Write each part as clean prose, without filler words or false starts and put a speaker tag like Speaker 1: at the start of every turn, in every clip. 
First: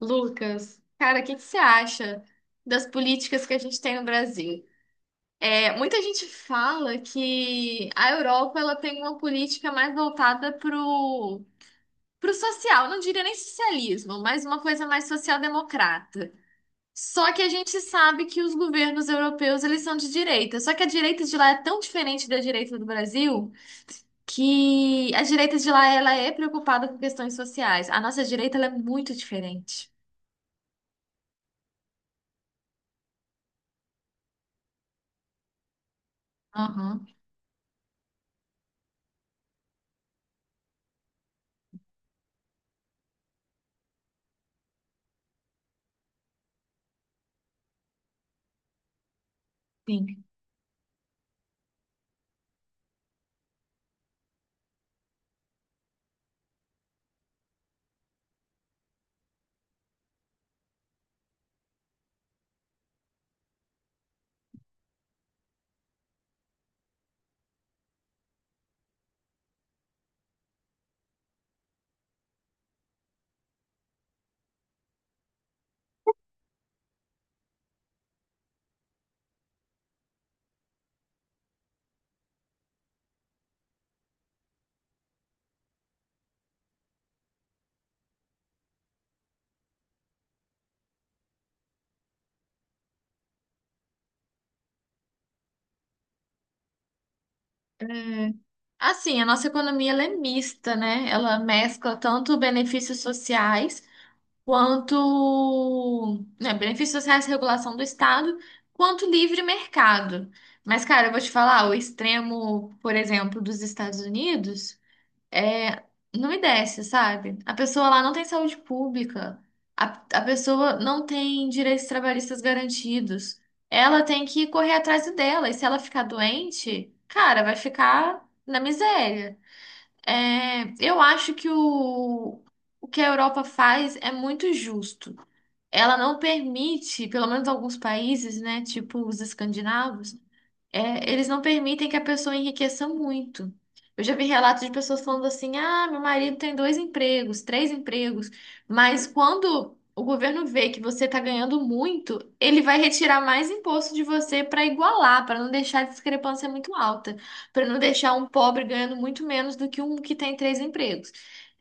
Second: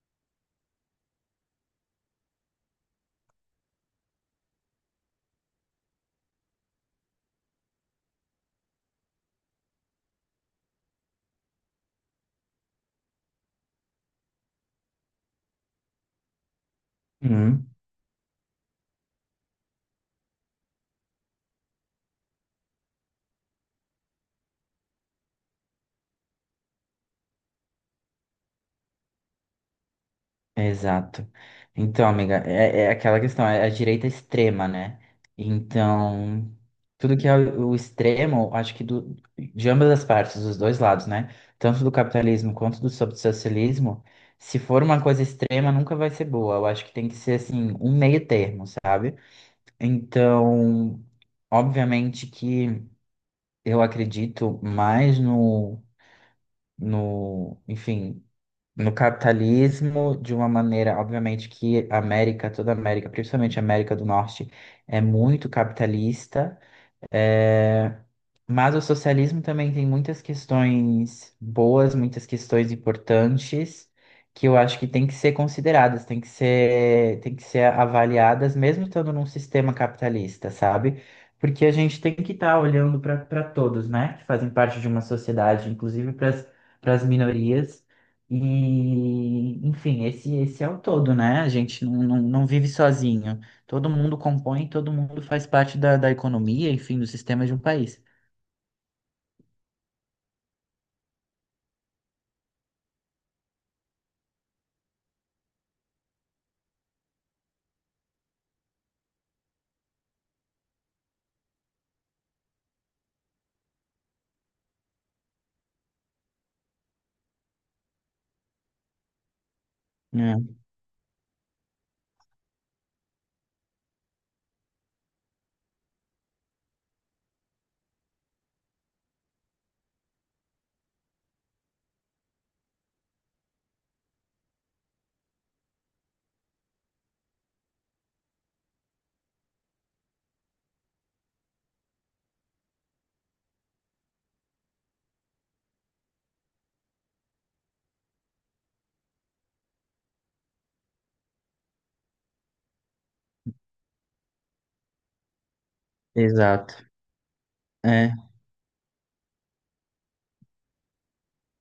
Speaker 1: Lucas, cara, o que você acha das políticas que a gente tem no Brasil? É, muita gente fala que a Europa ela tem uma política mais voltada pro social, não diria nem socialismo, mas uma coisa mais social-democrata. Só que a
Speaker 2: Uhum,
Speaker 1: gente sabe que os governos europeus eles são de direita. Só que a direita de lá é tão diferente da direita do Brasil que a direita de lá ela é preocupada com questões sociais. A nossa direita ela é muito diferente.
Speaker 2: exato. Então, amiga, é aquela questão, é a direita extrema, né? Então,
Speaker 1: Aham,
Speaker 2: tudo que é o extremo, acho que de ambas as partes, dos dois lados, né? Tanto do capitalismo quanto do socialismo, se for uma coisa extrema, nunca vai ser boa. Eu acho que tem que ser, assim, um meio termo, sabe?
Speaker 1: sim.
Speaker 2: Então, obviamente que eu acredito mais no, enfim. No capitalismo de uma maneira, obviamente que a América, toda a América, principalmente a América do Norte, é muito capitalista, eh, mas o socialismo também tem muitas questões boas, muitas questões importantes que eu acho que tem que ser consideradas, tem que ser avaliadas, mesmo estando num sistema capitalista, sabe? Porque a gente tem que estar olhando para todos, né? Que fazem parte de uma sociedade, inclusive para as minorias. E, enfim, esse é o todo, né? A gente não vive sozinho. Todo mundo compõe, todo mundo faz parte da economia, enfim, do sistema de um país.
Speaker 1: Assim, a nossa economia ela é mista, né? Ela mescla tanto benefícios sociais quanto, né, benefícios sociais, regulação do Estado, quanto livre mercado. Mas, cara, eu vou te falar, o extremo, por exemplo, dos Estados Unidos é, não me desce, sabe? A pessoa lá não tem saúde pública, a, a
Speaker 2: É,
Speaker 1: pessoa não tem direitos trabalhistas garantidos. Ela tem que correr atrás do dela, e se ela ficar doente, cara, vai ficar na miséria. É, eu acho que o que a Europa faz é muito justo. Ela não permite, pelo menos alguns países, né, tipo os escandinavos, é, eles não permitem que a pessoa enriqueça muito. Eu já vi relatos de pessoas falando assim: ah, meu marido tem dois empregos, três empregos, mas quando o governo vê que você está ganhando muito, ele vai retirar mais imposto de você para igualar, para não deixar a discrepância muito
Speaker 2: exato.
Speaker 1: alta, para não deixar
Speaker 2: É,
Speaker 1: um pobre ganhando muito menos do que um que tem três empregos.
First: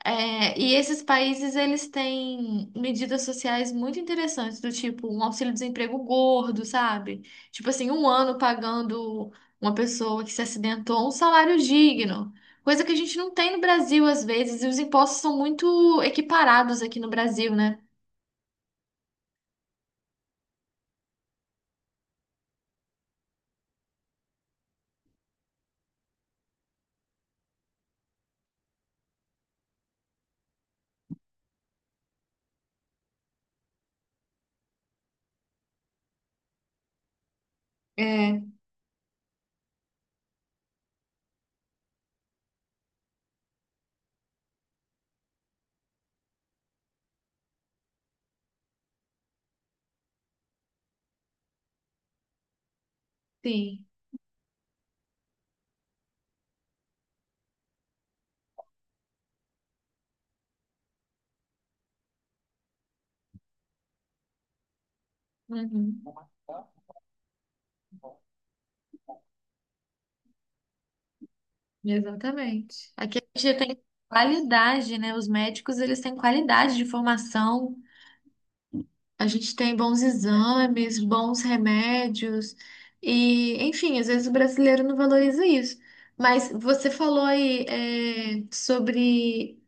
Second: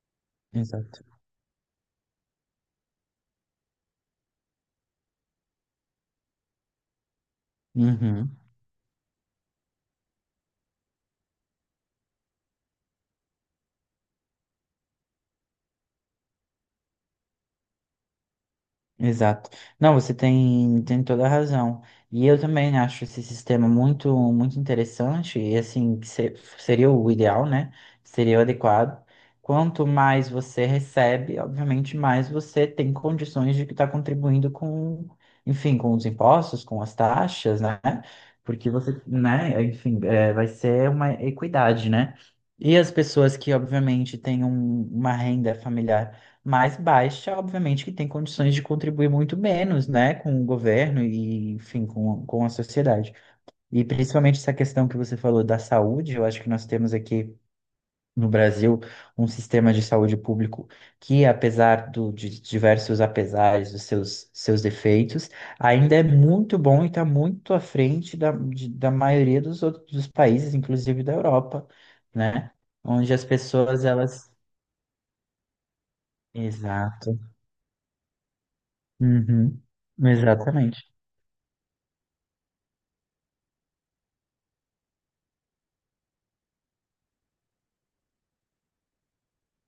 Speaker 1: É, e esses
Speaker 2: exato.
Speaker 1: países, eles têm medidas sociais muito interessantes, do tipo um auxílio-desemprego gordo, sabe? Tipo assim, um ano
Speaker 2: Uhum.
Speaker 1: pagando uma pessoa que se acidentou um salário digno. Coisa que a gente não tem no Brasil às vezes, e os impostos são muito equiparados aqui no Brasil, né?
Speaker 2: Exato. Não, você tem toda a razão. E eu também acho esse sistema muito, muito interessante e assim, que seria o ideal, né? Seria o adequado. Quanto mais você recebe, obviamente, mais você tem condições de estar contribuindo com, enfim, com os impostos, com as taxas, né?
Speaker 1: É,
Speaker 2: Porque você, né, enfim, vai ser uma equidade, né? E as pessoas que, obviamente, têm uma renda familiar mais baixa, obviamente, que tem condições de contribuir muito menos, né, com o governo e, enfim, com a sociedade. E
Speaker 1: sim.
Speaker 2: principalmente essa questão que você falou da saúde, eu acho que nós temos aqui no Brasil um sistema de saúde público que, de diversos apesares dos seus defeitos, ainda
Speaker 1: Uhum.
Speaker 2: é muito bom e está muito à frente da maioria dos outros dos países, inclusive da Europa, né,
Speaker 1: Exatamente.
Speaker 2: onde
Speaker 1: Aqui
Speaker 2: as
Speaker 1: a gente tem
Speaker 2: pessoas, elas.
Speaker 1: qualidade, né? Os médicos, eles têm qualidade de
Speaker 2: Exato.
Speaker 1: formação. A gente
Speaker 2: Uhum.
Speaker 1: tem bons
Speaker 2: Exatamente.
Speaker 1: exames, bons remédios e, enfim, às vezes o brasileiro não valoriza isso. Mas você falou aí, é, sobre,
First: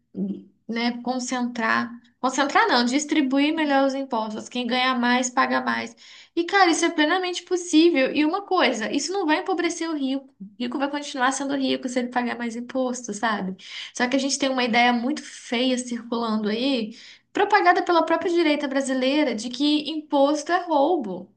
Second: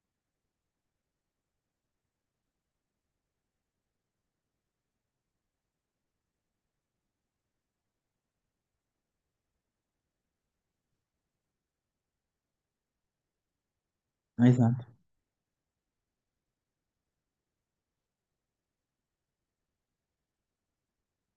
Speaker 1: né, concentrar não, distribuir melhor os impostos. Quem ganha mais, paga mais. E, cara, isso é plenamente possível. E uma coisa, isso não vai empobrecer o rico. O rico vai continuar sendo rico se ele pagar mais imposto, sabe? Só que a gente tem uma
Speaker 2: Exato.
Speaker 1: ideia muito feia circulando aí propagada pela própria direita brasileira de que imposto é roubo.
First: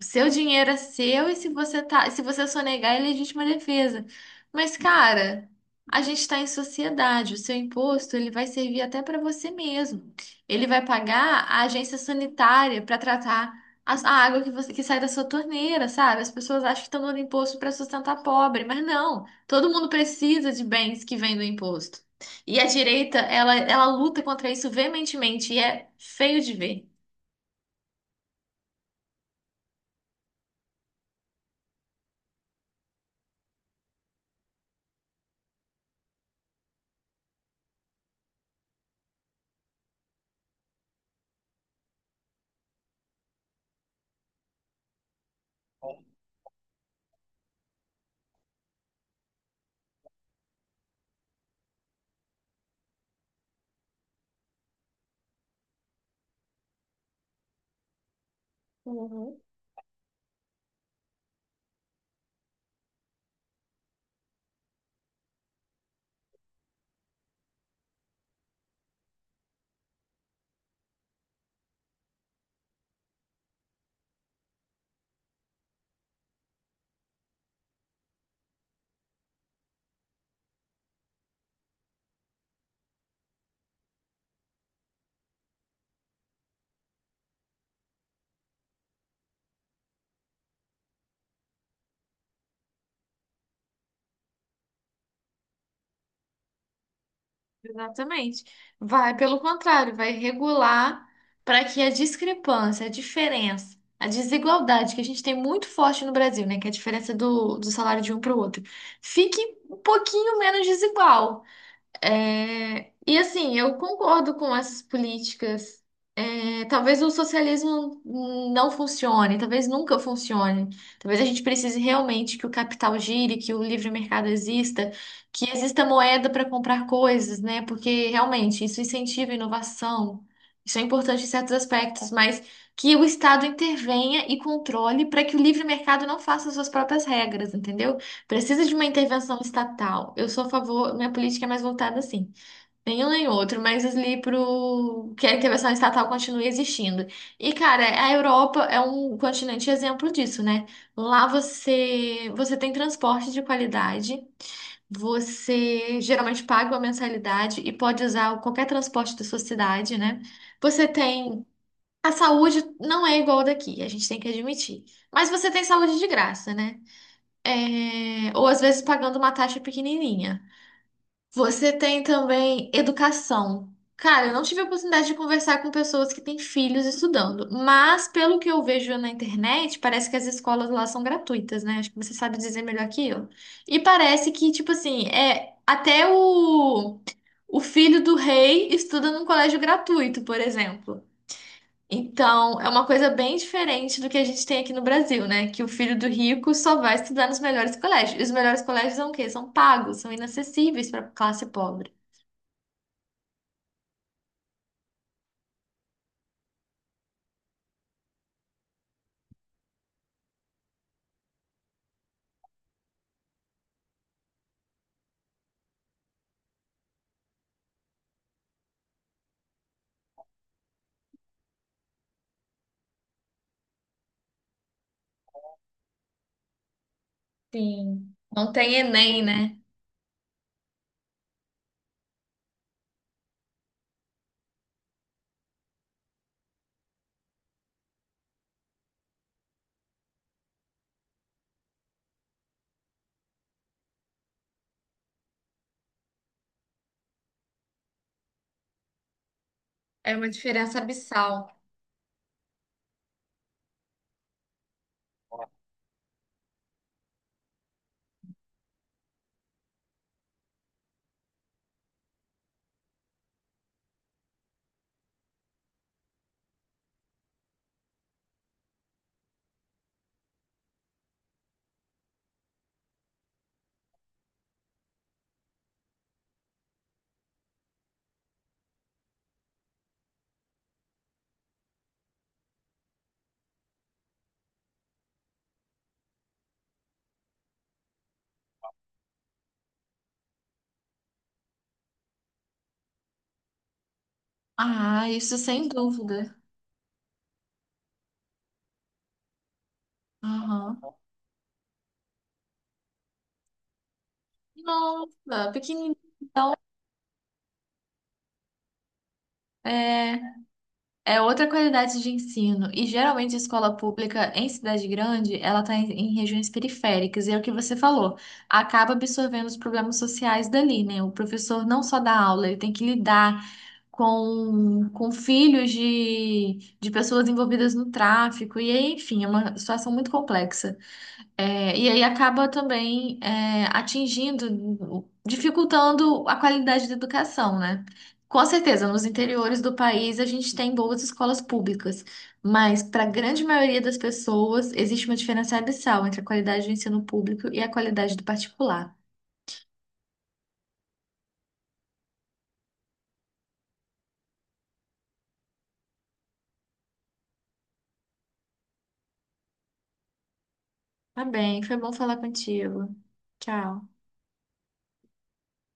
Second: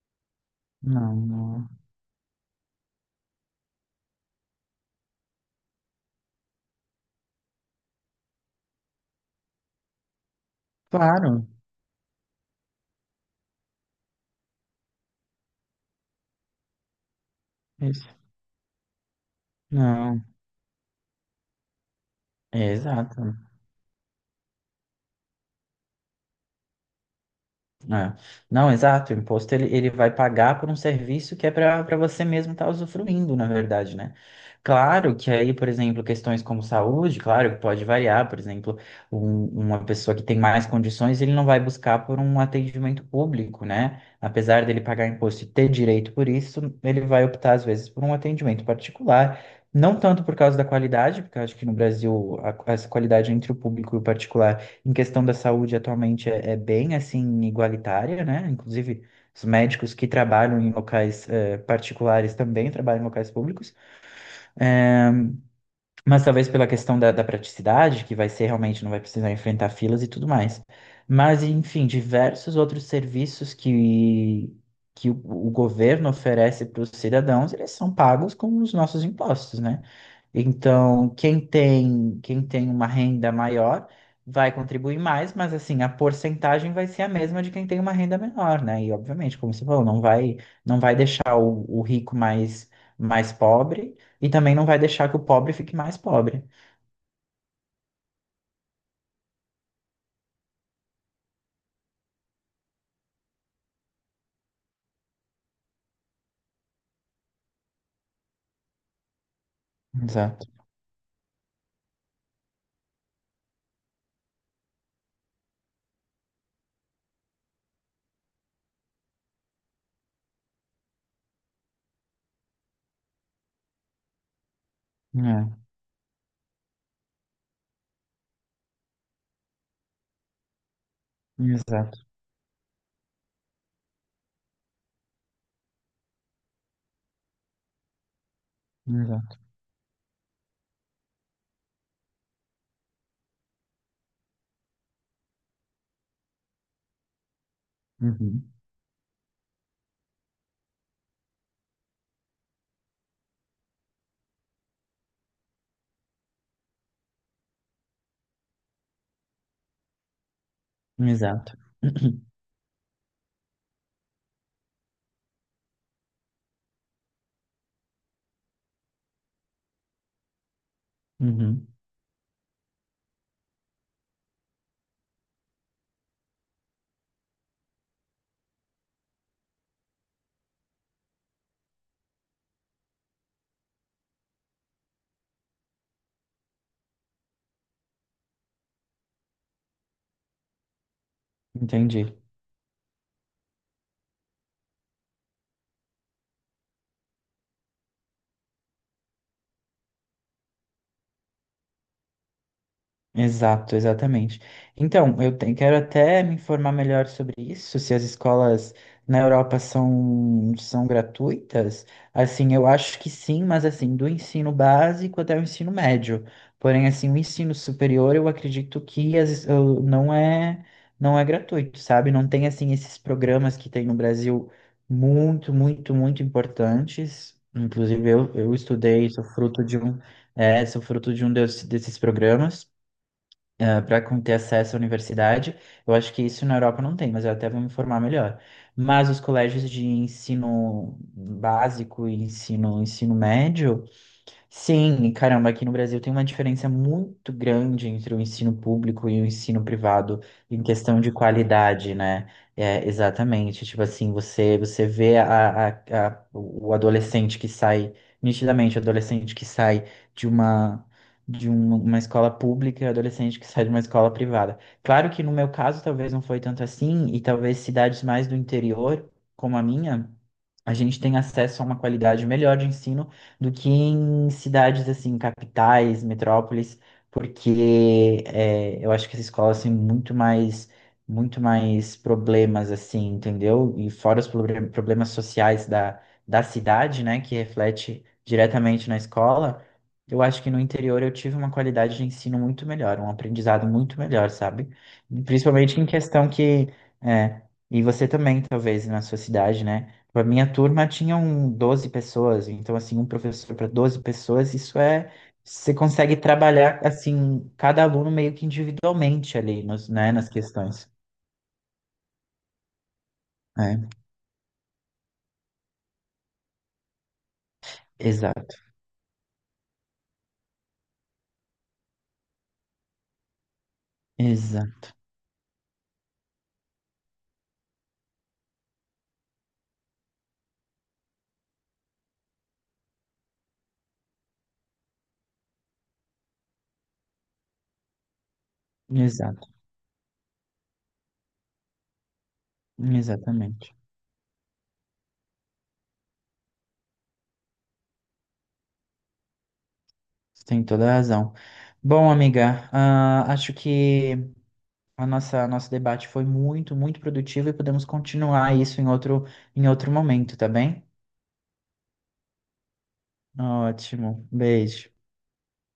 Speaker 1: O seu dinheiro é
Speaker 2: Não,
Speaker 1: seu e se
Speaker 2: não. É.
Speaker 1: você tá, se você sonegar, é legítima defesa. Mas, cara, a gente está em sociedade, o seu imposto ele vai servir até para você mesmo. Ele vai pagar
Speaker 2: Claro.
Speaker 1: a agência sanitária para tratar a água que você que sai da sua torneira, sabe? As pessoas acham que estão dando imposto para
Speaker 2: Isso.
Speaker 1: sustentar pobre, mas não. Todo mundo
Speaker 2: Não.
Speaker 1: precisa de bens que vêm do imposto. E
Speaker 2: É,
Speaker 1: a direita,
Speaker 2: exato.
Speaker 1: ela luta contra isso veementemente e é feio de ver.
Speaker 2: É. Não, exato. O imposto ele vai pagar por um serviço que é para você mesmo estar usufruindo, na verdade, né? Claro que aí, por exemplo, questões como saúde, claro que pode variar. Por exemplo, uma pessoa que tem mais condições, ele não vai buscar por um atendimento público, né? Apesar dele pagar imposto e ter direito por isso, ele vai optar, às vezes, por um atendimento particular. Não tanto por causa da qualidade, porque eu acho que no Brasil essa qualidade entre o público e o particular em questão da saúde atualmente é bem assim igualitária, né? Inclusive
Speaker 1: Uhum.
Speaker 2: os médicos que trabalham em locais particulares também trabalham em locais públicos, mas talvez pela questão da praticidade, que vai ser realmente não vai precisar enfrentar filas e tudo mais. Mas enfim, diversos outros serviços que o governo oferece para os cidadãos, eles são pagos com os nossos impostos, né? Então, quem tem uma renda maior vai contribuir mais, mas assim, a porcentagem vai ser a mesma de quem tem uma renda menor, né? E obviamente, como você falou, não vai deixar o rico mais, mais pobre e também não vai deixar que o pobre fique mais pobre.
Speaker 1: Exatamente. Vai, pelo contrário, vai regular para que a discrepância, a diferença, a desigualdade que a gente tem muito forte no Brasil, né, que é a diferença do salário de um para o outro, fique um pouquinho
Speaker 2: Exato.
Speaker 1: menos desigual. É, e assim, eu concordo com essas políticas. É, talvez o socialismo não funcione, talvez nunca funcione. Talvez a gente precise realmente que o capital gire, que o livre mercado exista, que
Speaker 2: É,
Speaker 1: exista moeda para comprar coisas, né? Porque realmente isso incentiva a inovação. Isso é importante em certos
Speaker 2: exato,
Speaker 1: aspectos, mas que o Estado intervenha e controle para que o livre mercado não faça suas próprias regras, entendeu? Precisa de uma
Speaker 2: exato.
Speaker 1: intervenção estatal. Eu sou a favor, minha política é mais voltada assim. Nenhum nem outro, mas ali pro que a intervenção estatal continue existindo. E, cara, a
Speaker 2: Uhum,
Speaker 1: Europa é um continente exemplo disso, né? Lá você, você tem transporte de qualidade, você geralmente paga uma mensalidade e pode usar qualquer transporte da sua cidade, né? Você tem.
Speaker 2: exato.
Speaker 1: A saúde não é igual daqui, a gente tem que admitir. Mas você tem saúde de graça, né? É, ou às vezes pagando uma taxa pequenininha.
Speaker 2: Uhum,
Speaker 1: Você tem também educação. Cara, eu não tive a oportunidade de conversar com pessoas que têm filhos estudando, mas pelo que eu vejo na internet, parece que as escolas lá são gratuitas, né? Acho que você sabe dizer melhor que eu. E parece que, tipo assim, é até o filho do rei estuda num colégio gratuito, por exemplo.
Speaker 2: entendi.
Speaker 1: Então, é uma coisa bem diferente do que a gente tem aqui no Brasil, né? Que o filho do rico só vai estudar nos melhores colégios. E os melhores colégios são o quê? São pagos, são inacessíveis para a classe pobre.
Speaker 2: Exato, exatamente. Então, quero até me informar melhor sobre isso, se as escolas na Europa são gratuitas. Assim, eu acho que sim, mas assim, do ensino básico até o ensino médio. Porém, assim, o ensino superior, eu acredito que as, es- eu- não é, não é gratuito, sabe? Não tem, assim, esses programas que tem no Brasil muito, muito, muito importantes. Inclusive,
Speaker 1: Sim.
Speaker 2: eu,
Speaker 1: Não
Speaker 2: eu
Speaker 1: tem
Speaker 2: estudei,
Speaker 1: Enem, né?
Speaker 2: sou fruto de um desses programas para ter acesso à universidade. Eu acho que isso na Europa não tem, mas eu até vou me informar melhor. Mas os colégios de ensino básico e ensino médio. Sim, e caramba, aqui no Brasil tem uma diferença muito grande entre o ensino público e o ensino
Speaker 1: É
Speaker 2: privado
Speaker 1: uma
Speaker 2: em
Speaker 1: diferença
Speaker 2: questão de
Speaker 1: abissal.
Speaker 2: qualidade, né? É, exatamente. Tipo assim, você vê o adolescente que sai, nitidamente, o adolescente que sai de uma, de um- uma escola pública e o adolescente que sai de uma escola privada. Claro que no meu caso talvez não foi tanto assim, e talvez cidades mais do interior, como a minha, a gente tem acesso a uma qualidade melhor de ensino do que em cidades assim, capitais, metrópoles, porque eu acho que as escolas têm muito mais problemas assim, entendeu? E fora os problemas sociais da cidade, né, que reflete diretamente na escola, eu acho que no interior eu tive uma qualidade de ensino muito melhor, um aprendizado muito melhor, sabe?
Speaker 1: Ah, isso sem
Speaker 2: Principalmente em questão
Speaker 1: dúvida.
Speaker 2: que é, e você também, talvez, na sua cidade, né? A minha turma
Speaker 1: Aham.
Speaker 2: tinha 12 pessoas, então, assim, um professor para 12 pessoas, isso é.
Speaker 1: Nossa,
Speaker 2: Você
Speaker 1: pequenininho.
Speaker 2: consegue
Speaker 1: Então,
Speaker 2: trabalhar, assim, cada aluno meio que individualmente ali, né,
Speaker 1: é.
Speaker 2: nas questões.
Speaker 1: É outra qualidade de ensino. E geralmente a escola
Speaker 2: É,
Speaker 1: pública em cidade grande, ela está em regiões periféricas. E é o que você falou,
Speaker 2: exato,
Speaker 1: acaba absorvendo os problemas sociais dali, né? O professor não só dá aula, ele tem que lidar
Speaker 2: exa,
Speaker 1: com filhos de pessoas envolvidas no tráfico. E aí, enfim, é uma situação muito complexa. É, e aí acaba também é, atingindo, dificultando a qualidade da educação, né? Com certeza, nos
Speaker 2: exato,
Speaker 1: interiores do país a gente tem boas escolas públicas, mas para a grande
Speaker 2: exatamente.
Speaker 1: maioria das pessoas existe uma diferença abissal entre a qualidade do ensino público e a qualidade do particular.
Speaker 2: Você tem toda a razão. Bom, amiga, acho que a nossa nosso debate foi muito, muito produtivo e podemos continuar isso em outro momento, tá bem?
Speaker 1: Tá bem, foi bom falar contigo. Tchau.
Speaker 2: Ótimo, beijo.